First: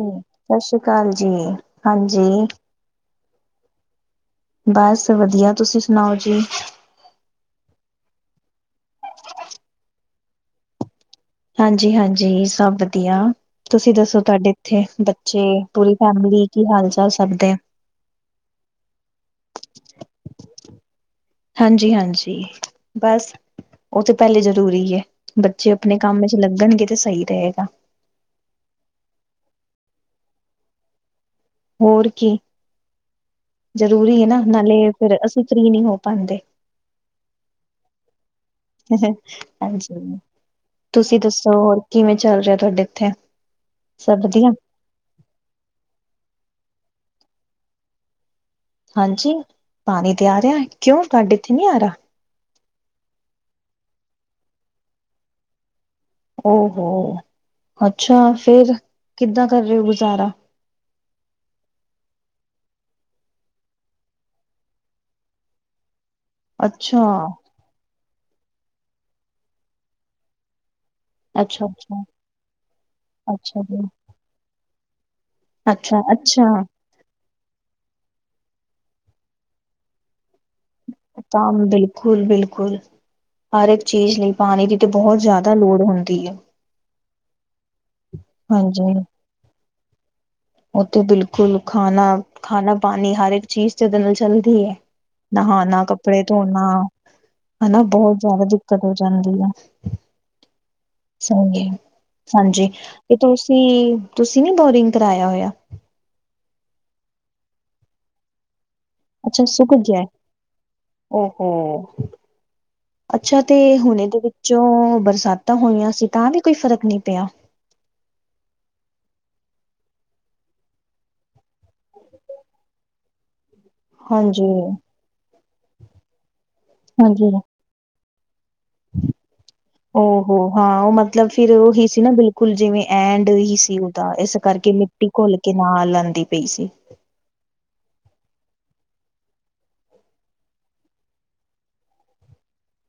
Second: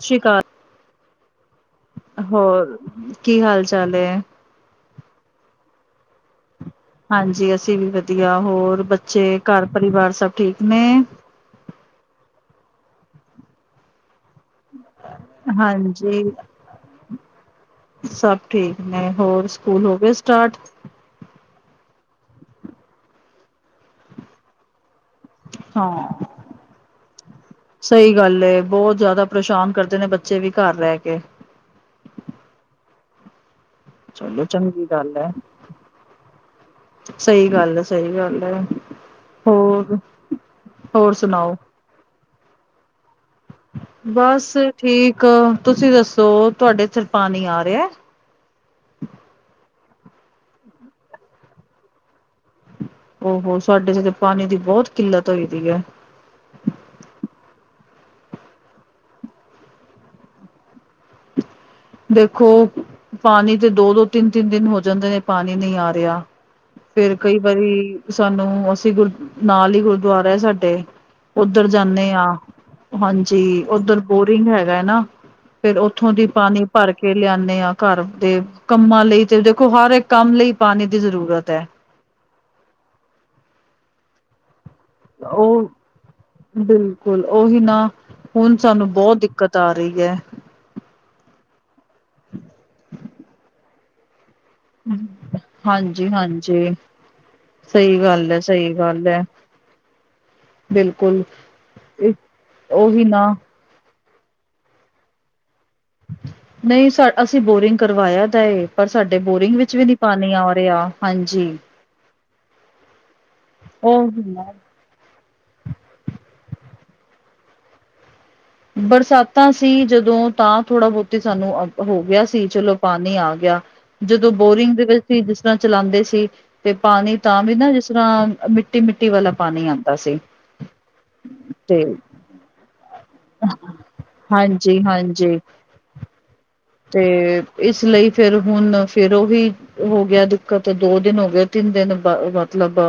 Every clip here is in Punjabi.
ਸਤਿ ਸ਼੍ਰੀ ਅਕਾਲ ਸਾਸ ਸ੍ਰੀ ਕਾਲ ਜੀ। ਹਾਂਜੀ ਹੋਰ ਕੀ ਹਾਲ-ਚਾਲ ਏ। ਬਸ ਵਧੀਆ ਤੁਸੀਂ ਸੁਣਾਓ ਜੀ। ਹਾਂਜੀ ਅਸੀਂ ਵੀ ਵਧੀਆ ਹੋਰ ਬੱਚੇ ਕਾੱਰ ਪਰਿਵਾਰ ਸਭ ਠੀਕ ਨੇ। ਹਾਂਜੀ-ਹਾਂਜੀ ਸਭ ਵਧੀਆ, ਤੁਸੀਂ ਦੱਸੋ ਤੁਆਡੇ ਓਥੇ ਬੱਚੇ ਪੂਰੀ ਹਾਂਜੀ ਫੈਮਿਲੀ ਕੀ ਹਾਲ-ਚਾਲ ਸਭ ਦੇ? ਸਭ ਠੀਕ ਨੇ ਹੋਰ ਸਕੂਲ ਹੋ ਗਏ ਸਟਾਰਟ? ਹਾਂਜੀ-ਹਾਂਜੀ, ਬਸ ਓ ਤੇ ਪੈਲੇ ਜ਼ਰੂਰੀ ਏ। ਬੱਚੇ ਅਪਣੇ ਕੰਮ ਵਿੱਚ ਲੱਗਣਗੇ ਤੇ ਸਈ ਰਏਗਾ। ਸਈ ਗੱਲ ਏ ਬੋਤ ਜਾਦਾ ਪ੍ਰੇਸ਼ਾਨ ਕਰਦੇ ਨੇ ਬੱਚੇ ਵੀ ਕਾੱਰ ਰੈ ਕੇ। ਹੋਰ ਕੀ। ਜ਼ਰੂਰੀ ਏ ਨਾ ਚਲੋ ਨਾਲੇ ਚੰਗੀ ਫੇਰ ਅਸੀਂ ਫਰੀ ਨੀ ਹੋ ਪਾਂਦੇ। ਸਈ ਗੱਲ ਐ-ਸਹੀ ਗੱਲ ਐ, ਹੋਰ ਹਾਂਜੀ। ਹੋਰ ਤੁਸੀਂ ਦੱਸੋ ਸੁਣਾਓ ਹੋਰ ਕਿਵੇਂ ਚੱਲ ਰੈਆ ਤੁਆਡੇ ਏਥੇ? ਬਸ ਠੀਕ, ਤੁਸੀਂ ਦੱਸੋ ਤੁਆਡੇ ਏਥੇ ਪਾਨੀ ਆ ਰੈਆ। ਹਾਂਜੀ, ਪਾਨੀ ਤੇ ਆ ਰੈਆ ਕਿਉਂ ਤੁਆਡੇ ਏਥੇ ਨਈ ਆ ਰਾ ਓ ਹੋ ਸਾਡੇ ਏਥੇ ਤੇ ਪਾਨੀ ਦੀ ਬੋਤ ਕਿੱਲਤ ਹੋਈ ਦੀ ਐ। ਓ ਹੋੋ, ਅੱਛਾ ਫੇਰ ਕਿੱਦਾਂ ਕਰ ਹੋ ਗੁਜ਼ਾਰਾ? ਦੇਖੋ ਪਾਨੀ ਤੇ ਦੋ-ਦੋ, ਤਿੰਨ-ਤਿੰਨ ਦਿਨ ਹੋ ਜਾਂਦੇ ਨੇ ਪਾਨੀ ਨੀ ਆ ਰੇਯਾ। ਅੱਛਾ ਫੇਰ ਕਈ ਵਾਰੀ ਸਾਨੂੰ ਅਸੀਂ ਗੁਰ ਨਾਲ ਹੀ ਗੁਰਦੁਆਰਾ ਏ ਸਾਡੇ। ਅੱਛਾ ਓਧਰ ਅੱਛਾ ਜਾਂਦੇ ਆ, ਅੱਛਾ ਹਾਂਜੀ ਜੀ ਓਧਰ ਬੋਰਿੰਗ ਹੈਗਾ ਐ ਨਾ। ਫੇਰ ਅੱਛਾ ਓਥੋਂ ਦੀ ਅੱਛਾ ਪਾਨੀ ਪਾਰ ਕੇ ਲਿਆਨੇ ਆ ਕਾੱਰ ਦੇ ਕੰਮਾਂ ਲਈ ਤੇ ਦੇਖੋ ਹਰ ਏਕ ਕੰਮ ਲਈ ਪਾਨੀ ਦੀ ਜ਼ਰੂ [unintelligible] ਬਿਲਕੁਲ ਬਿਲਕੁਲ ਹਰ ਇੱਕ ਜੀ ਜੀ ਪਾਣੀ ਦੀ ਤੇ ਬਹੁਤ ਜ਼ਿਆਦਾ ਉਹ ਲੋੜ ਹੁੰਦੀ ਹੈ ਬਿਲਕੁਲ ਉਹੀ ਨਾ ਹੁਣ ਹਾਂਜੀ ਸਾਨੂੰ ਬਹੁਤ ਦਿੱਕਤ ਆ ਰਹੀ ਹੈ ਉਹ ਤੇ ਬਿਲਕੁਲ ਖਾਣਾ ਖਾਣਾ ਪਾਣੀ ਹਰ ਇੱਕ ਚੀਜ਼ ਤੇ ਉਦੇ ਨਾਲ ਚਲਦੀ ਹੈ ਨਹਾਣਾ ਕੱਪੜੇ ਧੋਣਾ ਹਾਂਜੀ-ਹਾਂਜੀ ਹਨਾ ਸਹੀ ਬਹੁਤ ਗੱਲ ਹੈ, ਜ਼ਿਆਦਾ ਸਹੀ ਦਿੱਕਤ ਹੋ ਗੱਲ ਹੈ ਜਾਂਦੀ ਐ ਬਿਲਕੁਲ ਸਹੀ ਹੈ ਹਾਂਜੀ ਉਹੀ ਤੇ ਨਾ ਤੁਸ ਸੀ ਤੁਸੀ ਨੀ ਬੋਰਿੰਗ ਕਰਾਇਆ ਹੋਇਆ ਨਹੀਂ ਸਾ ਅਸੀਂ ਬੋਰਿੰਗ ਕਰਵਾਇਆ ਦਾ ਏ ਪਰ ਸਾਡੇ ਅੱਛਾ ਬੋਰਿੰਗ ਸੁੱਕ ਵਿੱਚ ਵੀ ਨੀ ਗਿਆ ਪਾਣੀ ਆ ਰਿਹਾ ਹਾਂਜੀ [unintelligible] ਅੱਛਾ ਤੇ ਹੁਣ ਉਹ ਇਦੇ ਵਿੱਚੋਂ ਬਰਸਾਤਾਂ ਹੋਈਆਂ ਸੀ ਤਾਂ ਵੀ ਕੋਈ ਫ਼ਰਕ ਨਹੀਂ ਪਿਆ ਬਰਸਾਤਾਂ ਸੀ ਜਦੋਂ ਤਾਂ ਥੋੜ੍ਹਾ ਬਹੁਤੀ ਸਾਨੂੰ ਅ ਹੋ ਗਿਆ ਸੀ ਚਲੋ ਪਾਣੀ ਆ ਗਿਆ ਜਦੋਂ ਹਾਂਜੀ, ਬੋਰਿੰਗ ਦੇ ਵਿੱਚ ਵੀ ਜਿਸ ਤਰ੍ਹਾਂ ਚਲਾਉਂਦੇ ਸੀ ਤੇ ਪਾਣੀ ਤਾਂ ਵੀ ਨਾ ਜਿਸ ਤਰ੍ਹਾਂ ਮਿੱਟੀ ਮਿੱਟੀ ਵਾਲਾ ਪਾਣੀ ਆਉਂਦਾ ਸੀ ਉਹ ਹੋ ਹਾਂ ਉਹ ਮਤਲਬ ਫਿਰ ਤੇ ਉਹੀ ਸੀ ਨਾ ਬਿਲ ਕੁਲ ਜਿਵੇਂ ਐਂਡ ਹੀ ਸੀ ਉਹਦਾ ਇਸ ਕਰਕੇ ਹਾਂਜੀ ਮਿੱਟੀ ਘੁਲ ਹਾਂਜੀ ਕੇ ਨਾਲ ਆਉਂਦੀ ਪਈ ਸੀ ਤੇ ਇਸ ਲਈ ਫਿਰ ਹੁਣ ਫਿਰ ਉਹੀ ਹੋ ਗਿਆ ਦਿੱਕਤ ਦੋ ਦਿਨ ਹੋ ਗਏ ਤਿੰਨ ਦਿਨ ਬ ਮਤਲਬ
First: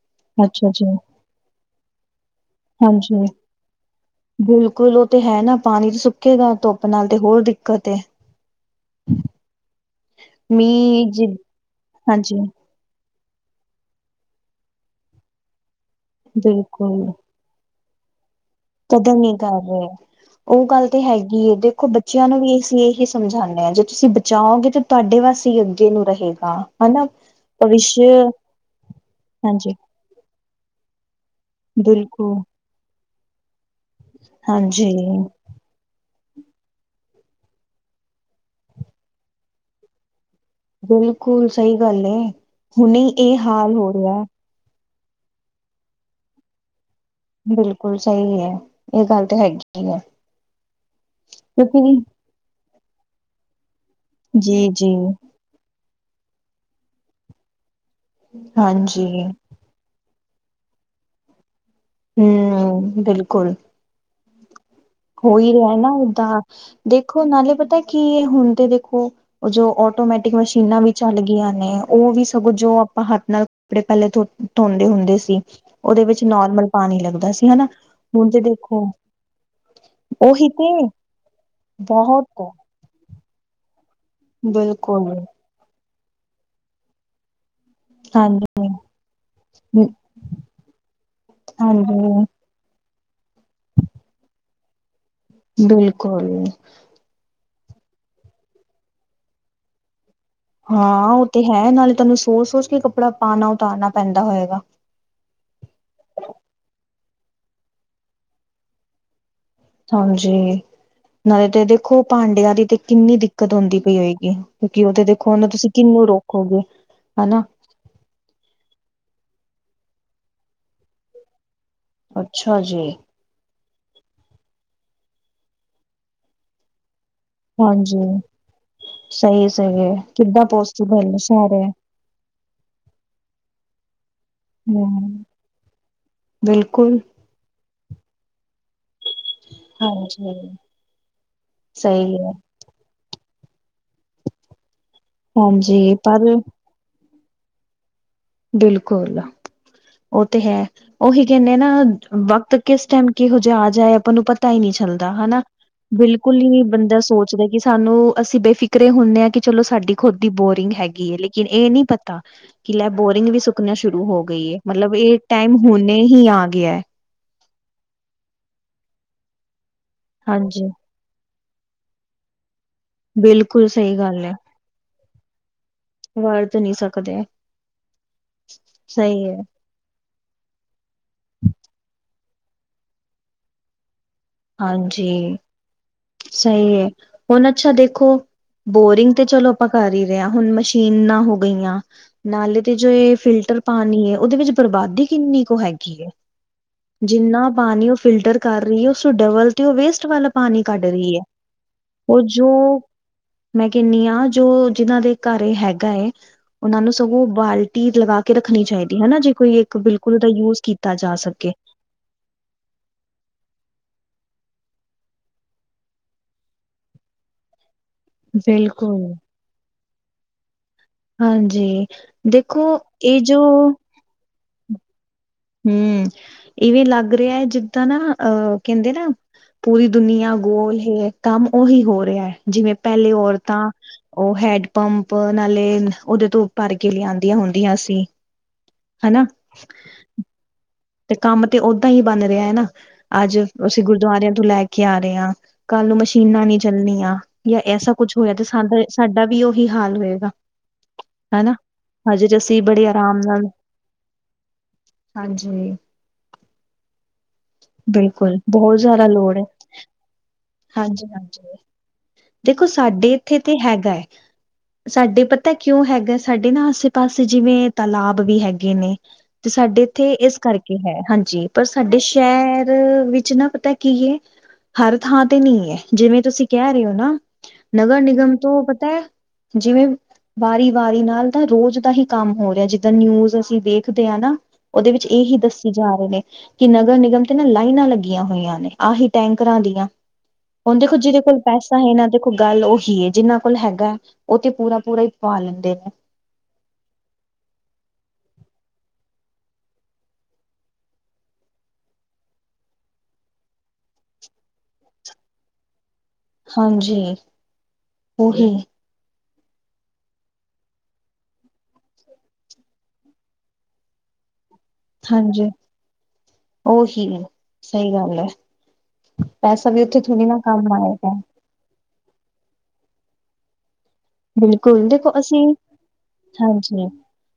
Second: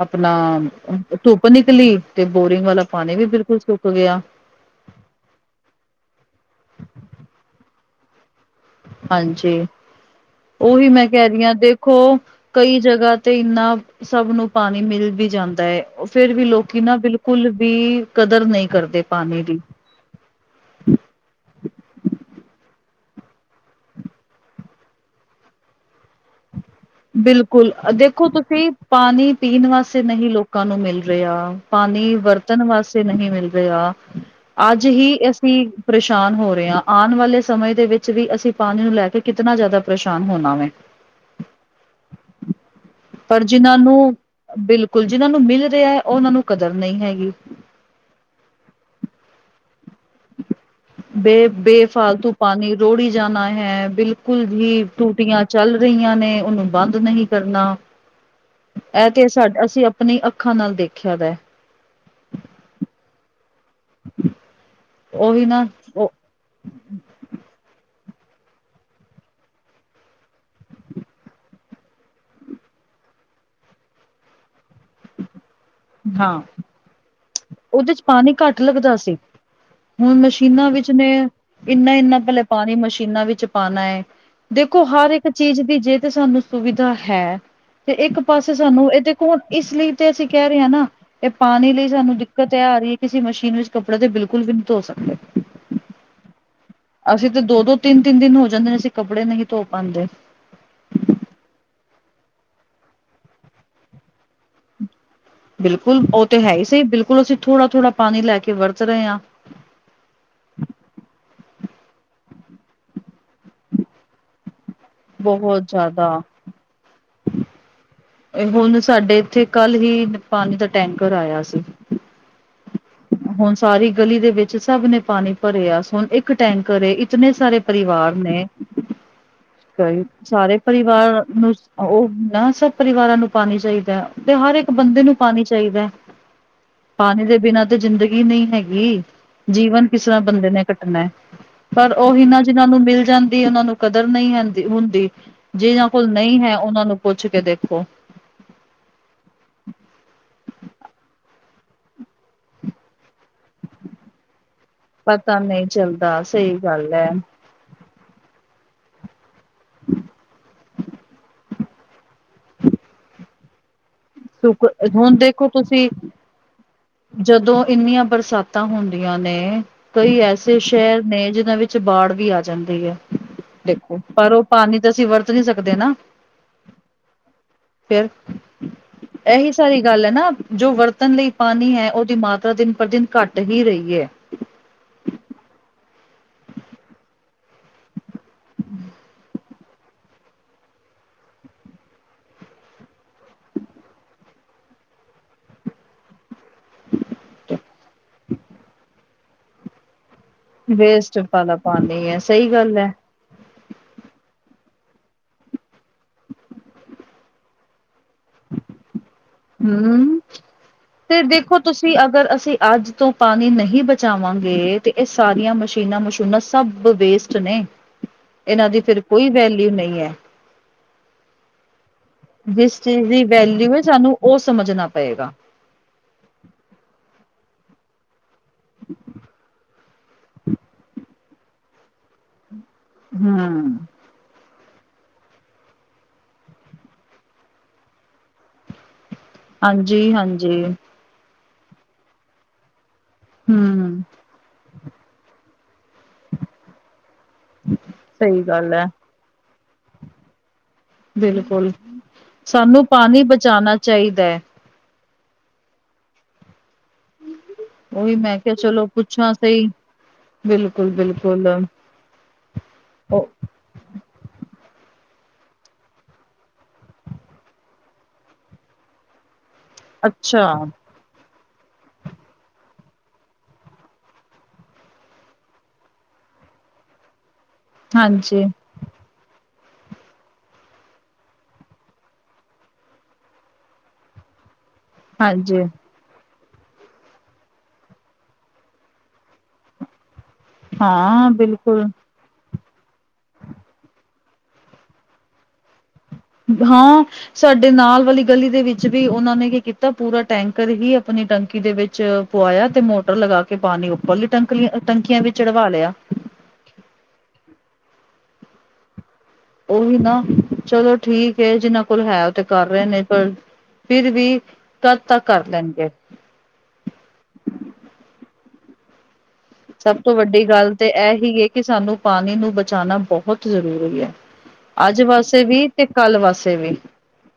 ਆਪਣਾ ਅੱਛਾ ਜੀ, ਧੁੱਪ ਨਿੱਕਲੀ ਤੇ ਬੋਰਿੰਗ ਵਾਲਾ ਪਾਣੀ ਹਾਂਜੀ। ਵੀ ਬਿਲਕੁਲ ਸੁੱਕ ਗਿਆ ਬਿਲਕੁਲ ਉਹ ਤੇ ਹੈ ਨਾ ਪਾਣੀ ਚ ਸੁੱਕੇਗਾ ਧੁੱਪ ਨਾਲ ਤੇ ਹੋਰ ਦਿੱਕਤ ਏ ਹਾਂਜੀ ਉਹੀ ਮੈਂ ਮੀਂਹ ਜ ਕਹਿ ਰਹੀ ਆਂ ਦੇਖੋ ਹਾਂਜੀ ਕਈ ਜਗ੍ਹਾ ਤੇ ਇਹਨਾ ਸਭ ਨੂੰ ਪਾਣੀ ਮਿਲ ਵੀ ਜਾਂਦਾ ਏ ਫਿਰ ਵੀ ਲੋਕੀ ਨਾ ਬਿਲਕੁਲ ਵੀ ਕਦਰ ਨਹੀਂ ਕਰਦੇ ਕਦਰ ਨੀ ਪਾਣੀ ਦੀ ਕਰ ਰਹੇ ਉਹ ਗੱਲ ਤੇ ਹੈਗੀ ਏ ਦੇਖੋ ਬੱਚਿਆਂ ਨੂੰ ਵੀ ਅਸੀਂ ਇਹ ਹੀ ਸਮਝਾਉਣੇ ਹਾਂ ਜੇ ਤੁਸੀਂ ਬਚਾਓਗੇ ਤਾਂ ਤੁਹਾਡੇ [unintelligible] ਅੱਗੇੇ ਨੂੰ ਰਹੇਗਾ ਹਨਾ ਬਿਲਕੁਲ ਅ ਭਵਿਸ਼ ਦੇਖੋ ਤੁਸੀਂ ਪਾਣੀ ਪੀਣ ਹਾਂਜੀ ਵਾਸ ਸੇ ਨਹੀਂ ਲੋਕਾਂ ਨੂੰ ਮਿਲ ਰਿਹਾ ਪਾਣੀ ਬਿਲਕੁਲ ਵਰਤਣ ਵਾਸਤੇ ਨਹੀਂ ਮਿਲ ਰਿਹਾ ਅੱਜ ਹਾਂਜੀ ਹੀ ਇਸ ਸੀ ਪ੍ਰੇਸ਼ਾਨ ਹੋ ਰਹੇ ਹਾਂ ਆਉਣ ਵਾਲੇ ਸਮੇਂ ਦੇ ਵਿੱਚ ਵੀ ਅਸੀਂ ਪਾਣੀ ਨੂੰ ਲੈ ਕੇ ਕਿੰਤਨਾ ਜ਼ਿਆਦਾ ਪ੍ਰੇਸ਼ਾਨ ਹੋਣਾ ਵੇ ਬਿਲਕੁਲ ਸਹੀ ਗੱਲ ਏ ਹੁਣੇ ਇਹ ਪਰ ਹਾਲ ਜਿਨਾਂ ਹੋ ਨੂੰ ਰਿਹਾ ਬਿਲਕੁਲ ਜਿੰਨਾਂ ਨੂੰ ਮਿਲ ਰਿਹਾ ਉਹਨਾਂ ਨੂੰ ਕਦਰ ਨਹੀਂ ਹੈਗੀ ਬਿਲਕੁਲ ਸਹੀ ਹੈ ਇਹ ਗੱਲ ਤਾਂ ਹੈਗੀ ਹੈ ਬੇ ਕਿਉਂਕਿ ਬੇਫਾਲਤੂ ਪਾਣੀ ਰੋੜੀ ਜਾਣਾ ਹੈ ਬਿਲ ਕੁਲ ਜੀ ਬੀ ਜੀ ਟੂਟੀਆਂ ਚੱਲ ਰਹੀਆਂ ਨੇ ਉਹਨੂੰ ਬੰਦ ਨਹੀਂ ਕਰਨਾ ਹਾਂਜੀ ਇਹ ਤੇ ਸਾਡ ਅਸੀ ਆਪਣੀ ਅੱਖਾਂ ਨਾਲ ਦੇਖਿਆ ਦਾ ਹੈ ਹਮ ਬਿਲਕੁਲ [inaudible] ਹੋ ਉਹੀ ਹੀ ਰਿਹਾ ਨਾ ਉਹ ਓਦਾਂ ਦੇਖੋ ਨਾਲੇ ਪਤਾ ਕੀ ਏ ਹੁਣ ਤੇ ਦੇਖੋ ਉਹ ਜੋ ਔਟੋਮੈਟਿਕ ਮਸ਼ੀਨਾਂ ਵੀ ਚੱਲ ਗਈਆਂ ਨੇ ਉਹ ਵੀ ਸਗੋਂ ਜੋ ਆਪਾਂ ਹੱਥ ਨਾਲ ਕੱਪੜੇ ਪਹਿਲੇ ਧੋ ਧੋਂਦੇ ਹੁੰਦੇ ਸੀ ਉਹਦੇ ਵਿੱਚ ਹਾਂ ਨੋਰਮਲ ਪਾਣੀ ਲੱਗਦਾ ਸੀ ਹੀ ਹਨਾ ਉਹਦੇ ਚ ਹੁਣ ਪਾਣੀ ਤੇ ਘੱਟ ਦੇਖੋ ਲੱਗਦਾ ਸੀ ਹੁਣ ਉਹੀ ਮਸ਼ੀਨਾਂ ਤੇ ਵਿੱਚ ਨੇ ਇੰਨਾ ਇੰਨਾ ਬਹੁਤ ਪਹਿਲੇ ਪਾਣੀ ਮਸ਼ੀਨਾਂ ਵਿੱਚ ਪਾਉਣਾ ਹੈ ਦੇਖੋ ਬਿਲਕੁਲ ਹਰ ਇੱਕ ਚੀਜ ਦੀ ਜੇ ਤੇ ਸਾਨੂੰ ਸੁਵਿਧਾ ਹੈ ਤੇ ਇੱਕ ਪਾਸੇ ਹਾਂਜੀ ਸਾਨੂੰ ਇਹ ਦੇਖੋ ਇਸ ਲਈ ਤੇ ਅਸੀਂ ਕਹਿ ਰਹੇ ਹਾਂ ਨਾ ਇਹ ਪਾਣੀ ਲਈ ਸਾਨੂੰ ਦਿ ਹਾਂਜੀ ਦਿੱਕਤ ਤਾਂ ਐਹ ਆ ਰਹੀ, ਕਿਸੀ ਮਸ਼ੀਨ ਵਿੱਚ ਕੱਪੜੇ ਤੇ ਬਿਲਕੁਲ ਵੀ ਨੀ ਧੋ ਸਕਦੇ। ਬਿਲਕੁਲ। ਅਸੀਂ ਤਾਂ ਦੋ- ਦੋ, ਤਿੰਨ- ਤਿੰਨ ਦਿਨ ਹੋ ਜਾਂਦੇ ਨੇ, ਅਸੀਂ ਕੱਪੜੇ ਨਹੀਂ ਧੋ ਪਾਂਦੇ। ਹਾਂ ਉਹ ਤੇ ਹੈ, ਨਾਲੇ ਤਾਨੂੰ ਸੋਚ- ਸੋਚ ਕੇ ਕੱਪੜਾ ਪਾਨਾ ਉਤਾਰਨਾ ਪੈਂਦਾ ਹੋਏਗਾ। ਬਿਲਕੁਲ ਉਹ ਤਾਂ ਹੈ ਹੀ ਸਹੀ, ਬਿਲਕੁਲ ਅਸੀਂ ਥੋੜਾ- ਥੋੜਾ ਪਾਨੀ ਲੈ ਕੇ ਵਰਤ ਰਹੇ ਆਂ। ਹਾਂਜੀ, ਨਾਲੇ ਤੇ ਦੇਖੋ ਭਾਂਡਿਆਂ ਦੀ ਕਿੰਨੀ ਦਿੱਕਤ ਹੁੰਦੀ ਪਈ ਹੋਏਗੀ। ਕਿਉੰਕਿ ਦੇਖੋ ਹੁਣ ਬਹੁਤ ਤੁਸੀਂ ਕਿੰਨੂੰ ਜ਼ਿਆਦਾ। ਰੋਕੋਗੇ ਹਨਾ। ਹੁਣ ਸਾਡੇ ਇੱਥੇ ਕੱਲ ਹੀ, ਪਾਨੀ ਦਾ ਟੈਂਕਰ ਆਇਆ ਸੀ। ਅੱਛਾ ਜੀ। ਹੁਣ ਸਾਰੀ ਗਲੀ ਦੇ ਵਿੱਚ ਸਭ ਨੇ ਪਾਣੀ ਭਰਿਆ, ਸੁਣ ਇੱਕ ਟੈਂਕਰ ਏ ਇਕ ਇਤਨੇ ਸਾਰੇ ਹਾਂਜੀ ਪਰਿਵਾਰ ਨੇ ਸਹੀ ਸਹੀ ਨਮਸਕਾਰ ਹੈ ਜੀ, ਕਿੱਦਾਂ ਸਾਰੇ ਪੋਸੀਬਲ ਪਰਿਵਾਰ ਨੂੰ ਸਾਰੇ ਉਹ ਨਾ ਸਭ ਪਰਿਵਾਰਾਂ ਨੂੰ ਪਾਨੀ ਚਾਹੀਦਾ, ਤੇ ਹਰ ਇੱਕ ਬੰਦੇ ਹਮ ਨੂੰ ਪਾਨੀ ਚਾਹੀਦਾ, ਬਿਲਕੁਲ ਪਾਣੀ ਦੇ ਬਿਨਾਂ ਜ਼ਿੰਦਗੀ ਨਹੀਂ ਹੈਗੀ, ਜੀਵਨ ਕਿਸ ਤਰਾਂ ਬੰਦੇ ਹਾਂਜੀ। ਨੇ ਕੱਟਣਾ, ਪਰ ਸਹੀ ਉਹੀ ਹੈ ਨਾ ਜਿਹਨਾਂ ਨੂੰ ਮਿਲ ਜਾਂਦੀ ਉਹਨਾਂ ਨੂੰ ਕਦਰ ਨਹੀਂ ਹੁਦੀ, ਹੁੰਦੀ ਹਾਂਜੀ ਜਿਨਾਂ ਕੋਲ ਪਰ ਨਹੀਂ ਹੈ ਉਹਨਾਂ ਨੂੰ ਪੁੱਛ ਕੇ ਦੇਖੋ ਬਿਲਕੁਲ, ਉਹ ਤੇ ਹੈ, ਉਹੀ ਕਹਿੰਦੇ ਨਾ ਵਕਤ ਕਿਸ ਟੈਮ ਕਿਹੋ ਜਿਹਾ ਆ ਜਾਏ, ਆਪਾਂ ਨੂੰ ਪਤਾ ਹੀ ਨਹੀ ਚੱਲਦਾ, ਪਤਾ ਹਨਾ ਨਹੀਂ ਚੱਲਦਾ ਬਿਲਕੁਲ ਹੀ ਸਹੀ ਨੀ ਗੱਲ ਬੰਦਾ ਹੈ ਸੋਚਦਾ ਕਿ ਸਾਨੂੰ ਅਸੀ ਬੇ ਫਿਕਰੇ ਹੁੰਦੇ ਐ ਕਿ ਚਲੋ ਸਾਡੀ ਖੁਦ ਦੀ ਬੋਰਿੰਗ ਹੈਗੀ ਏ ਲੇਕਿਨ ਇਹ ਨੀ ਪਤਾ ਕਿ ਲੈ ਇੰਨ ਵੀ ਸੁੱਕਣਾ ਸ਼ੁਰੂ ਹੋ ਗਈ ਸੁ ਏ, ਮਤਲਬ ਹੁਣ ਇਹ ਦੇਖੋ ਟੈਮ ਤੁਸੀਂ ਹੁਣੇ ਹੀ ਆ ਗਿਆ। ਜਦੋਂ ਇੰਨੀਆਂ ਬਰਸਾਤਾਂ ਹੁੰਦੀਆਂ ਨੇ, ਕਈ ਐਸੇ ਹਾਂਜੀ ਸ਼ਹਿਰ ਨੇ ਜਿੰਨਾ ਵਿੱਚ 'ਚ ਬਾੜ ਵੀ ਆ ਜਾਂਦੀ ਐ ਬਿਲਕੁਲ ਸਹੀ ਦੇਖੋ, ਗੱਲ ਪਰ ਹੈ ਉਹ ਪਾਣੀ ਤਾਂ ਅਸੀਂ ਵਰਤ ਨੀ ਸਕਦੇ ਨਾ ਵਰਤ ਨੀ ਸਕਦੇ ਸਹੀ ਹੈ ਐਹੀ ਸਾਰੀ ਗੱਲ ਹੈ ਨਾ, ਜੋ ਵਰਤਣ ਲਈ ਪਾਣੀ ਹੈ, ਉਹ ਦੀ ਮਾਤਰਾ ਦਿਨ ਪਰ ਦਿਨ ਘੱਟ ਹੀ ਰਹੀ ਐ ਹਾਂਜੀ, ਸਹੀ ਐ, ਹੁਣ ਅੱਛਾ ਦੇਖੋ ਬੋਰਿੰਗ ਤੇ ਚਲੋ ਆਪਾਂ ਕਰ ਹੀ ਰਹੇ ਆਂ, ਹੁਣ ਮਸ਼ੀਨਾਂ ਹੋ ਗਈਆਂ ਨਾਲੇ ਤੇ ਜੋ ਇਹ ਫਿਲਟਰ ਪਾਨੀ ਏ, ਉਹਦੇ 'ਚ ਬਰਬਾਦੀ ਕਿੰਨੀ ਕੁ ਹੈਗੀ ਏ ਜਿੰਨਾ ਪਾਣੀ ਉਹ ਫਿਲਟਰ ਕਰ ਰਹੀ ਏ, ਉਸਨੂੰ ਡਬਲ ਤੇ ਉਹ ਵੇਸਟ ਵਾਲਾ ਪਾਨੀ ਕੱਢ ਰਹੀ ਵੇਸਟ ਹੈ, ਵਾਲਾ ਪਾਣੀ ਹੈ ਉਹ ਜੋ ਸਹੀ ਗੱਲ ਹੈ ਮੈਂ ਕਹਿਣੀ ਆ, ਜੋ ਜਿਨਾਂ ਦੇ ਘਰੇ ਹੈਗਾ ਏ ਉਹਨਾਂ ਨੂੰ ਸਗੋਂ ਬਾਲਟੀ, ਦਵਾਂ ਕੇ ਰੱਖਣੀ ਚਾਈਦੀ ਹਨਾ, ਜੇ ਕੋਈ ਇੱਕ ਬਿਲਕੁਲ ਉਹਦਾ ਯੂਜ ਕੀਤਾ ਜਾ ਸਕੇ ਅਸੀ ਅਗਰ ਅਸੀਂ ਅੱਜ ਤੋਂ ਪਾਣੀ ਨਹੀਂ ਬਚਾਵਾਂਗੇ ਤੇ ਇਹ ਸਾਰੀਆਂ ਮਸ਼ੀਨਾਂ ਮਸ਼ੂਨਾਂ ਸਭ ਵੇਸ ਸੁਣੇ, ਇਹਨਾਂ ਦੀ ਫੇਰ ਬਿਲਕੁਲ ਕੋਈ ਵੈਲਿਊ ਨਹੀ ਹੈ ਹਾਂਜੀ ਦੇਖੋ ਜਿਸ ਚੀਜ਼ ਇਹ ਦੀ ਜੋ ਵੈਲਿਊ ਏ, ਸਾਨੂੰ ਉਹ ਸਮਝਣਾ ਪਏਗਾ ਹਮ, ਇਵੇਂ ਲੱਗ ਰਿਹਾ ਜਿੰ ਤਾਂ ਨਾ, ਅ ਕਹਿੰਦੇ ਨਾ ਪੂਰੀ ਦੁਨੀਆਂ ਗੋਲ ਹੈ ਕੰਮ ਉਹੀ ਹੋ ਰਿਹਾ ਜਿਵੇਂ ਪਹਿਲੇ ਔਰਤਾਂ ਹੂੰ, ਉਹ ਹੈਡਪੰਪ, ਨਾਲੇ ਉਹਦੇ ਤੋਂ ਭਰ ਕੇ ਲਿਆਂਦੀਆਂ ਹੁੰਦੀਆਂ ਸੀ ਹਨਾ ਹਾਂਜੀ- ਹਾਂਜੀ ਤੇ ਕੰਮ ਤੇ ਓਦਾਂ ਹੀ ਬਣ ਰਿਹਾ ਏ ਨਾ, ਅੱਜ ਅਸੀਂ ਹੂੰ, ਗੁਰਦੁਆਰਿਆਂ ਤੋਂ ਲੈ ਕੇ ਆ ਰਹੇ ਆ ਕੱਲ ਨੂੰ ਮਸ਼ੀਨਾਂ ਨੀ ਚੱਲਣੀਆਂ ਜਾਂ ਐਸਾ ਕੁੱਛ ਹੋਇਆ ਸਹੀ ਤੇ ਸਾ ਗੱਲ ਐ। ਸਾਡੇ ਉਹਦਾ ਵੀ ਉਹੀ ਹਾਲ ਰਹੇਗਾ ਹਨਾ ਬਿਲਕੁਲ, ਹਜੇ ਅਸੀਂ ਸਾਨੂੰ ਬੜੇ ਆਰਾਮ ਪਾਣੀ ਨਾਲ ਬਚਾਣਾ ਚਾਹੀਦਾ ਐ। ਹਾਂਜੀ ਉਹੀ ਮੈਂ ਬਿਲਕੁਲ ਕਿਹਾ ਬਹੁਤ ਚਲੋ ਜ਼ਿਆਦਾ ਪੁੱਛਾਂ ਲੋੜ ਏ ਸਹੀ, ਹਾਂਜੀ ਬਿਲਕੁਲ-ਬਿਲਕੁਲ। ਹਾਂਜੀ ਦੇਖੋ ਸਾਡੇ ਉਹ ਇੱਥੇ ਤੇ ਹੈਗਾ ਸਾਡੇ ਪਤਾ ਕਿਉਂ ਹੈਗਾ ਸਾਡੇ ਨਾ ਆਸੇ ਪਾਸੇ ਜਿਵੇਂ ਤਾਲਬ ਵੀ ਹੈਗੇ ਨੇ ਸਾਡੇ ਇੱਥੇ ਇਸ ਅੱਛਾ, ਕਰ ਹੈ ਹਾਂਜੀ ਪਰ ਸਾਡੇ ਸ਼ਹਿਰ ਵਿੱਚ ਨਾ ਪਤਾ ਕੀ ਐ ਹਰ ਥਾਂ ਤੇ ਨਹੀਂ ਹੈ ਜਿਵੇਂ ਤੁਸੀਂ ਕਹਿ ਰਹੇ ਹੋ ਨਾ ਨਗਰ ਨਿਗਮ ਤੋਂ ਹਾਂਜੀ-ਹਾਂਜੀ, ਪਤਾ ਜਿਵੇਂ ਵਾਰੀ ਵਾਰੀ ਨਾਲ ਤਾਂ ਰੋਜ਼ ਦਾ ਹੀ ਕੰਮ ਹੋ ਰਿਹਾ ਹੈ ਜਿੱਦਾਂ ਨਿਊਜ਼ ਅਸੀਂ ਦੇਖਦੇ ਹਾਂ ਨਾ ਉਹਦੇ ਵਿੱਚ ਇਹੀ ਦੱਸ ਆ ਰਹੇ ਨੇ ਕਿ ਨਗਰ ਨਿਗਮ ਤੇ ਨਾ ਲਾਈਨਾਂ ਲੱਗੀਆਂ ਹੋਈਆਂ ਨੇ ਆਹੀ ਟੈਂਕਰਾਂ ਦੀਆਂ ਹੁਣ ਦੇਖੋ ਜਿਹਦੇ ਹਾਂ ਕੋਲ ਪੈਸਾ ਬਿਲਕੁਲ, ਏ ਨਾ ਦੇਖੋ ਗੱਲ ਉਹੀ ਏ ਜਿੰਨਾਂ ਕੋਲ ਹੈਗਾ ਉਹ ਤੇ ਪੂਰਾ ਪੂਰਾ ਹੀ ਪਾ ਲੈਂਦੇ ਨੇ ਬਾਂ ਸਾਡੇ ਨਾਲ ਵਾਲੀ ਗਲੀ ਦੇ ਵਿੱਚ ਵੀ ਉਹਨਾਂ ਨੇ ਕੀ ਕੀਤਾ ਪੂਰਾ ਟੈਂਕਰ ਹੀ ਆਪਣੀ ਟੰਕੀ ਦੇ ਵਿੱਚ ਪਵਾਇਆ ਤੇ ਮੋਟਰ ਲਗਾ ਕੇ ਪਾਣੀ ਉੱਪਰਲੀ ਟੰਕਲੀ ਟੰਕੀਆਂ ਵਿੱਚ ਚੜਵਾ ਲਿਆ ਹਾਂਜੀ ਉਹੀ ਉਹੀ ਨਾ ਚਲੋ ਠੀਕ ਏ ਜਿਨਾਂ ਕੋਲ ਹੈ ਉਹ ਤੇ ਕਰ ਰਹੇ ਨੇ ਪਰ ਫਿਰ ਵੀ ਕੱਦ ਤੱਕ ਕਰ ਹਾਂਜੀ ਲੈਣਗੇ ਉਹੀ ਸਹੀ ਗੱਲ ਐ ਸਭ ਤੋਂ ਵੱਡੀ ਕੰਮ ਗੱਲ ਤੇ ਇਹ ਆਏਗਾ ਹੀ ਏ ਕਿ ਸਾਨੂੰ ਪਾਣੀ ਨੂੰ ਬਚਾਉਣਾ ਬਹੁਤ ਜ਼ਰੂਰੀ ਹੈ। ਬਿਲਕੁਲ ਅੱਜ ਦੇਖੋ ਵਾਸੇ ਅਸੀਂ ਵੀ ਤੇ ਕੱਲ ਵਾਸੇ ਵੀ। ਹਾਂਜੀ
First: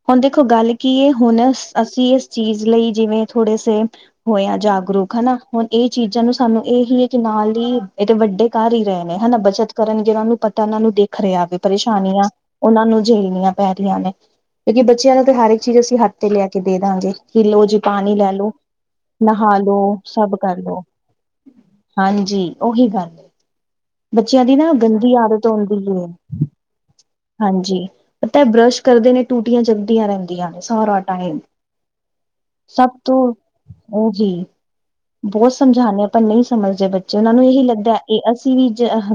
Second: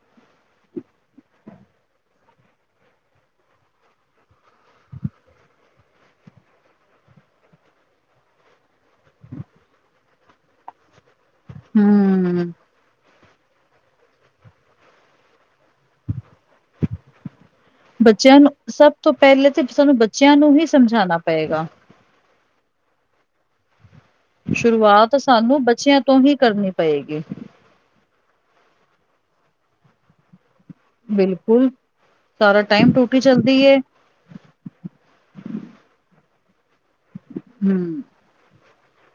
ਹੁਣ ਦੇਖੋ ਗੱਲ ਕੀ ਹੈ? ਹੁਣ ਅਸੀਂ ਇਸ ਚੀਜ਼ ਲਈ ਜਿਵੇਂ ਥੋੜੇ ਸੇ ਹੋਇਆ ਜਾਗਰੂਕ ਹਨਾ ਹੁਣ ਇਹ ਚੀਜ਼ਾਂ ਨੂੰ ਸਾਨੂੰ ਇਹੀ ਹੈ ਕਿ ਨਾਲ ਹੀ ਇਹਦੇ ਵੱਡੇ ਕਰ ਹੀ ਰਹੇ ਨੇ ਹਨਾ ਬੱਚਤ ਕਰਨ ਜਿਨਾਂ ਨੂੰ ਪਤਾ ਉਹਨਾਂ ਨੂੰ ਦੇਖ ਰਿਹਾ ਵੇ ਪ੍ਰੇਸ਼ਾਨੀਆਂ ਹੂੰ। ਉਹਨਾਂ ਨੂੰ ਝੇਲਣੀਆਂ ਪੈ ਰਹੀਆਂ ਨੇ ਕਿਉਂਕਿ ਬੱਚਿਆਂ ਦਾ ਹਰ ਇੱਕ ਚੀਜ਼ ਅਸੀਂ ਹੱਥ ਤੇ ਲੈ ਕੇ ਦੇ ਦੇਂਦਾ ਲੋ ਜੀ ਪਾਣੀ ਲੈ ਬੱਚਿਆਂ ਲੋ ਨੂੰ ਸਭ ਤੋਂ ਪਹਿਲੇ ਨਹਾ ਤੇ ਲੋ ਸਾਨੂੰ ਸਭ ਬੱਚਿਆਂ ਨੂੰ ਕਰ ਵੀ ਲੋ ਸਮਝਾਉਣਾ ਪਏਗਾ। ਹਾਂਜੀ ਉਹੀ ਗੱਲ ਐ ਬੱਚਿਆਂ ਦੀ ਨਾ ਗੰਦੀ ਸ਼ੁਰੂਆਤ ਆਦਤ ਸਾਨੂੰ ਆਉਂਦੀ ਬੱਚਿਆਂ ਤੋਂ ਹੀ ਕਰਨੀ ਪਏਗੀ। ਹਾਂਜੀ ਪਤਾ ਇਹ ਬਰਸ਼ ਕਰਦੇ ਨੇ ਟੂਟੀਆਂ ਚੱਲਦੀਆਂ ਰਹਿੰਦੀਆਂ ਨੇ। ਸਾਰਾ ਟਾਈਮ ਬਿਲਕੁਲ। ਸਾਰਾ ਸਭ ਟਾਈਮ ਤੋਂ ਟੂਟੀ ਚੱਲਦੀ ਏ। ਉਹੀ ਬਹੁਤ ਸਮਝਾਣਾ ਆਪਾਂ ਨਹੀਂ ਸਮਝਦੇ ਬੱਚੇ ਉਹਨਾਂ ਨੂੰ ਇਹੀ ਲੱਗਦਾ ਹੂੰ, ਇਹ ਅਸੀਂ ਵੀ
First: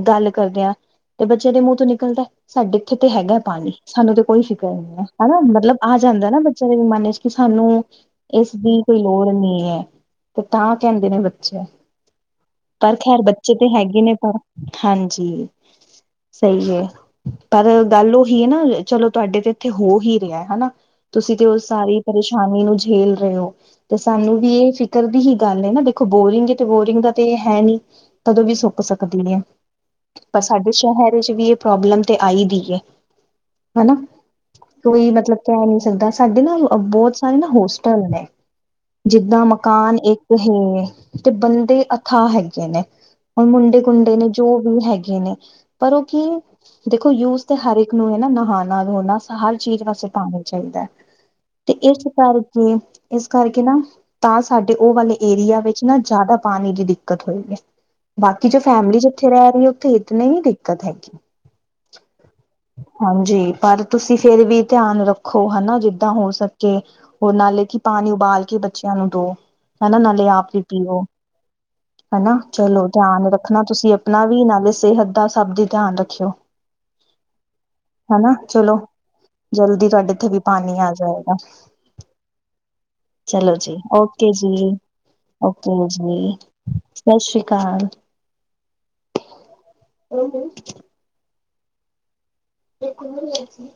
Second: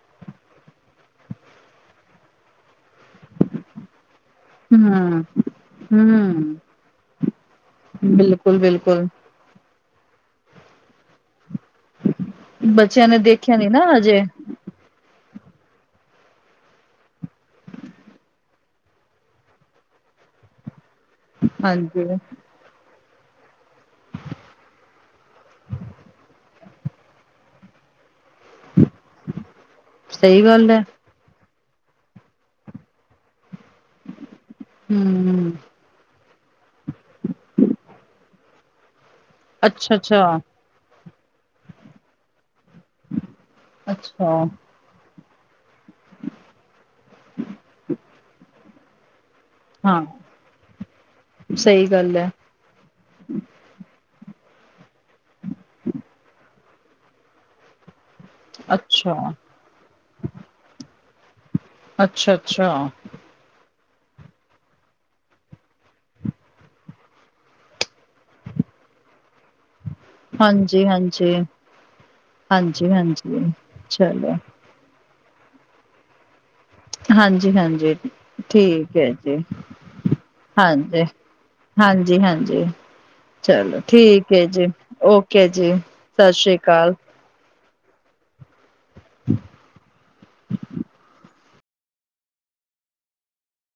ਗੱਲ ਕਰਦੇ ਹਾਂ ਤੇ ਬੱਚੇ ਦੇ ਮੂੰਹ ਤੋਂ ਨਿਕਲਦਾ ਸਾਡੇ ਇੱਥੇ ਤੇ ਹੈਗਾ ਪਾਣੀ ਸਾਨੂੰ ਤੇ ਕੋਈ ਸ਼ਿਕਾਇਤ ਨਹੀਂ ਹੈ ਹੂੰ, ਹਨਾ ਮਤਲਬ ਆ ਜਾਂਦਾ ਨਾ ਹੂੰ। ਬੱਚਿਆਂ ਦੇ ਮਨੇ ਚ ਕਿ ਸਾਨੂੰ ਇਸ ਦੀ ਕੋਈ ਬਿਲਕੁਲ-ਬਿਲਕੁਲ ਲੋੜ ਨਹੀਂ ਹੈ। ਤੇ ਤਾਂ ਕਹਿੰਦੇ ਨੇ ਬੱਚੇ ਪਰ ਬੱਚਿਆਂ ਨੇ ਖੈਰ ਬੱਚੇ ਦੇਖਿਆ ਨੀ ਤਾਂ ਨਾ ਹੈਗੇ ਨੇ ਅਜੇ ਪਰ ਹਾਂਜੀ ਸਹੀ ਹੈ। ਪਰ ਗੱਲ ਉਹੀ ਹੈ ਨਾ, ਚਲੋ ਤੁਹਾਡੇ ਤੇ ਇੱਥੇ ਹੋ ਹੀ ਰਿਹਾ ਹਨਾ ਤੁਸੀਂ ਤੇ ਉਹ ਸਾਰੀ ਹਾਂਜੀ ਪਰੇਸ਼ਾਨੀ ਨੂੰ ਝੇਲ ਰਹੇ ਹੋ ਤੇ ਸਾਨੂੰ ਵੀ ਇਹ ਫਿਕਰ ਦੀ ਹੀ ਗੱਲ ਹੈ ਨਾ ਦੇਖੋ ਬੋਰਿੰਗ ਤੇ ਬੋਰਿੰਗ ਦਾ ਤੇ ਇਹ ਹੈ ਨਹੀਂ ਕਦੋਂ ਵੀ ਸੁੱਕ ਸਕਦੀ ਹੈ। ਪਰ ਸਹੀ ਗੱਲ ਸਾਡੇ ਹੈ ਸ਼ਹਿਰ ਕੁਛ ਵੀ ਏ ਪ੍ਰੋਬਲਮ ਤੇ ਆਈ ਦੀ ਏ, ਹੈਨਾ। ਕੋਈ ਮਤਲਬ ਹਮ ਕੈ ਨੀਂ ਸਕਦਾ, ਸਾਡੇ ਨਾ ਬੋਤ ਸਾਰੇ ਨਾ ਹੋਸਟਲ ਨੇ। ਜਿੱਦਾਂ ਅੱਛਾ ਮਕਾਨ ਏਕ ਅੱਛਾ ਹੇ, ਤੇ ਬੰਦੇ ਅਥਾਹ ਹੈਗੀਆ ਨੇ। ਹੁਣ‌ ਮੁੰਡੇ ਕੁੰਡੇ ਨੇ ਅੱਛਾ ਜੋ ਵੀ ਹੈਗੇ ਨੇ ਪਰ ਓ ਕੀ ਦੇਖੋ, ਯੂਜ ਤੇ ਹਰ ਇੱਕ ਨੂੰ ਏਨਾ ਨਹਾਣਾ, ਧੋਣਾ ਹਰ ਚੀਜ ਹਾਂ ਵਾਸਤੇ ਪਾਣੀ ਚਾਹੀਦੈ, ਤੇ ਸਹੀ ਇਸ ਗੱਲ ਹੈ ਕਰ ਤੇ ਇਸ ਕਰਕੇ ਨਾ ਤਾਂ ਸਾਡੇ ਓ ਵਾਲੇ ਏਰੀਆ ਵਿੱਚ ਨਾ ਜਾਦਾ ਪਾਣੀ ਦੀ ਦਿੱ ਕਤ ਹੋਈ ਏ ਬਾਕੀ ਜੋ ਫੈਮਲੀ ਅੱਛਾ ਜਿੱਥੇ ਰੈ ਰੀਏ ਓਥੇ ਇਤਨੀ ਹੀ ਦਿੱਕਤ ਹੈਗੀ। ਅੱਛਾ-ਅੱਛਾ। ਹਾਂਜੀ, ਪਰ ਤੁਸੀਂ ਫੇਰ ਵੀ ਧਿਆਨ ਰੱਖੋ ਹੈਨਾ, ਜਿੱਦਾਂ ਹੋ ਸਕੇ। ਹੋਰ ਨਾਲੇ ਕਿ ਪਾਣੀ ਉਬਾਲ ਕੇ ਬੱਚਿਆਂ ਨੂੰ ਦੋ ਹੈਨਾ, ਨਾਲੇ ਆਪ ਵੀ ਹਾਂਜੀ ਪੀਓ। ਹਾਂਜੀ ਹਨਾ ਚਲੋ, ਹਾਂਜੀ ਧਿਆਨ ਹਾਂਜੀ ਰੱਖਣਾ ਤੁਸੀਂ ਆਪਣਾ ਚਲੋ ਵੀ ਨਾਲੇ ਸੇਹਤ ਤਾ ਸਭ ਦੀ ਧਿਆਨ ਰੱਖਿਓ। ਹਾਂਜੀ ਹਾਂਜੀ ਹੈਨਾ ਚਲੋ, ਠੀਕ ਹੈ ਜੀ ਜਲਦੀ ਤੁਆਡੇ ਏਥੇ ਵੀ ਪਾਣੀ ਆ ਜਾਏਗਾ। ਹਾਂਜੀ-ਹਾਂਜੀ, ਜੀ ਚਲੋ ਓਕੇ ਠੀਕ ਐਜੀ ਜੀ ਓ ਕੇ ਜੀ, ਸਤਿ ਸ੍ਰੀ ਅਕਾਲ। ਸਤਿ ਸ਼੍ਰੀ ਅਕਾਲ। ਐ ਖੂਲ੍ਹਾਂ ਹੈ ਜੀ।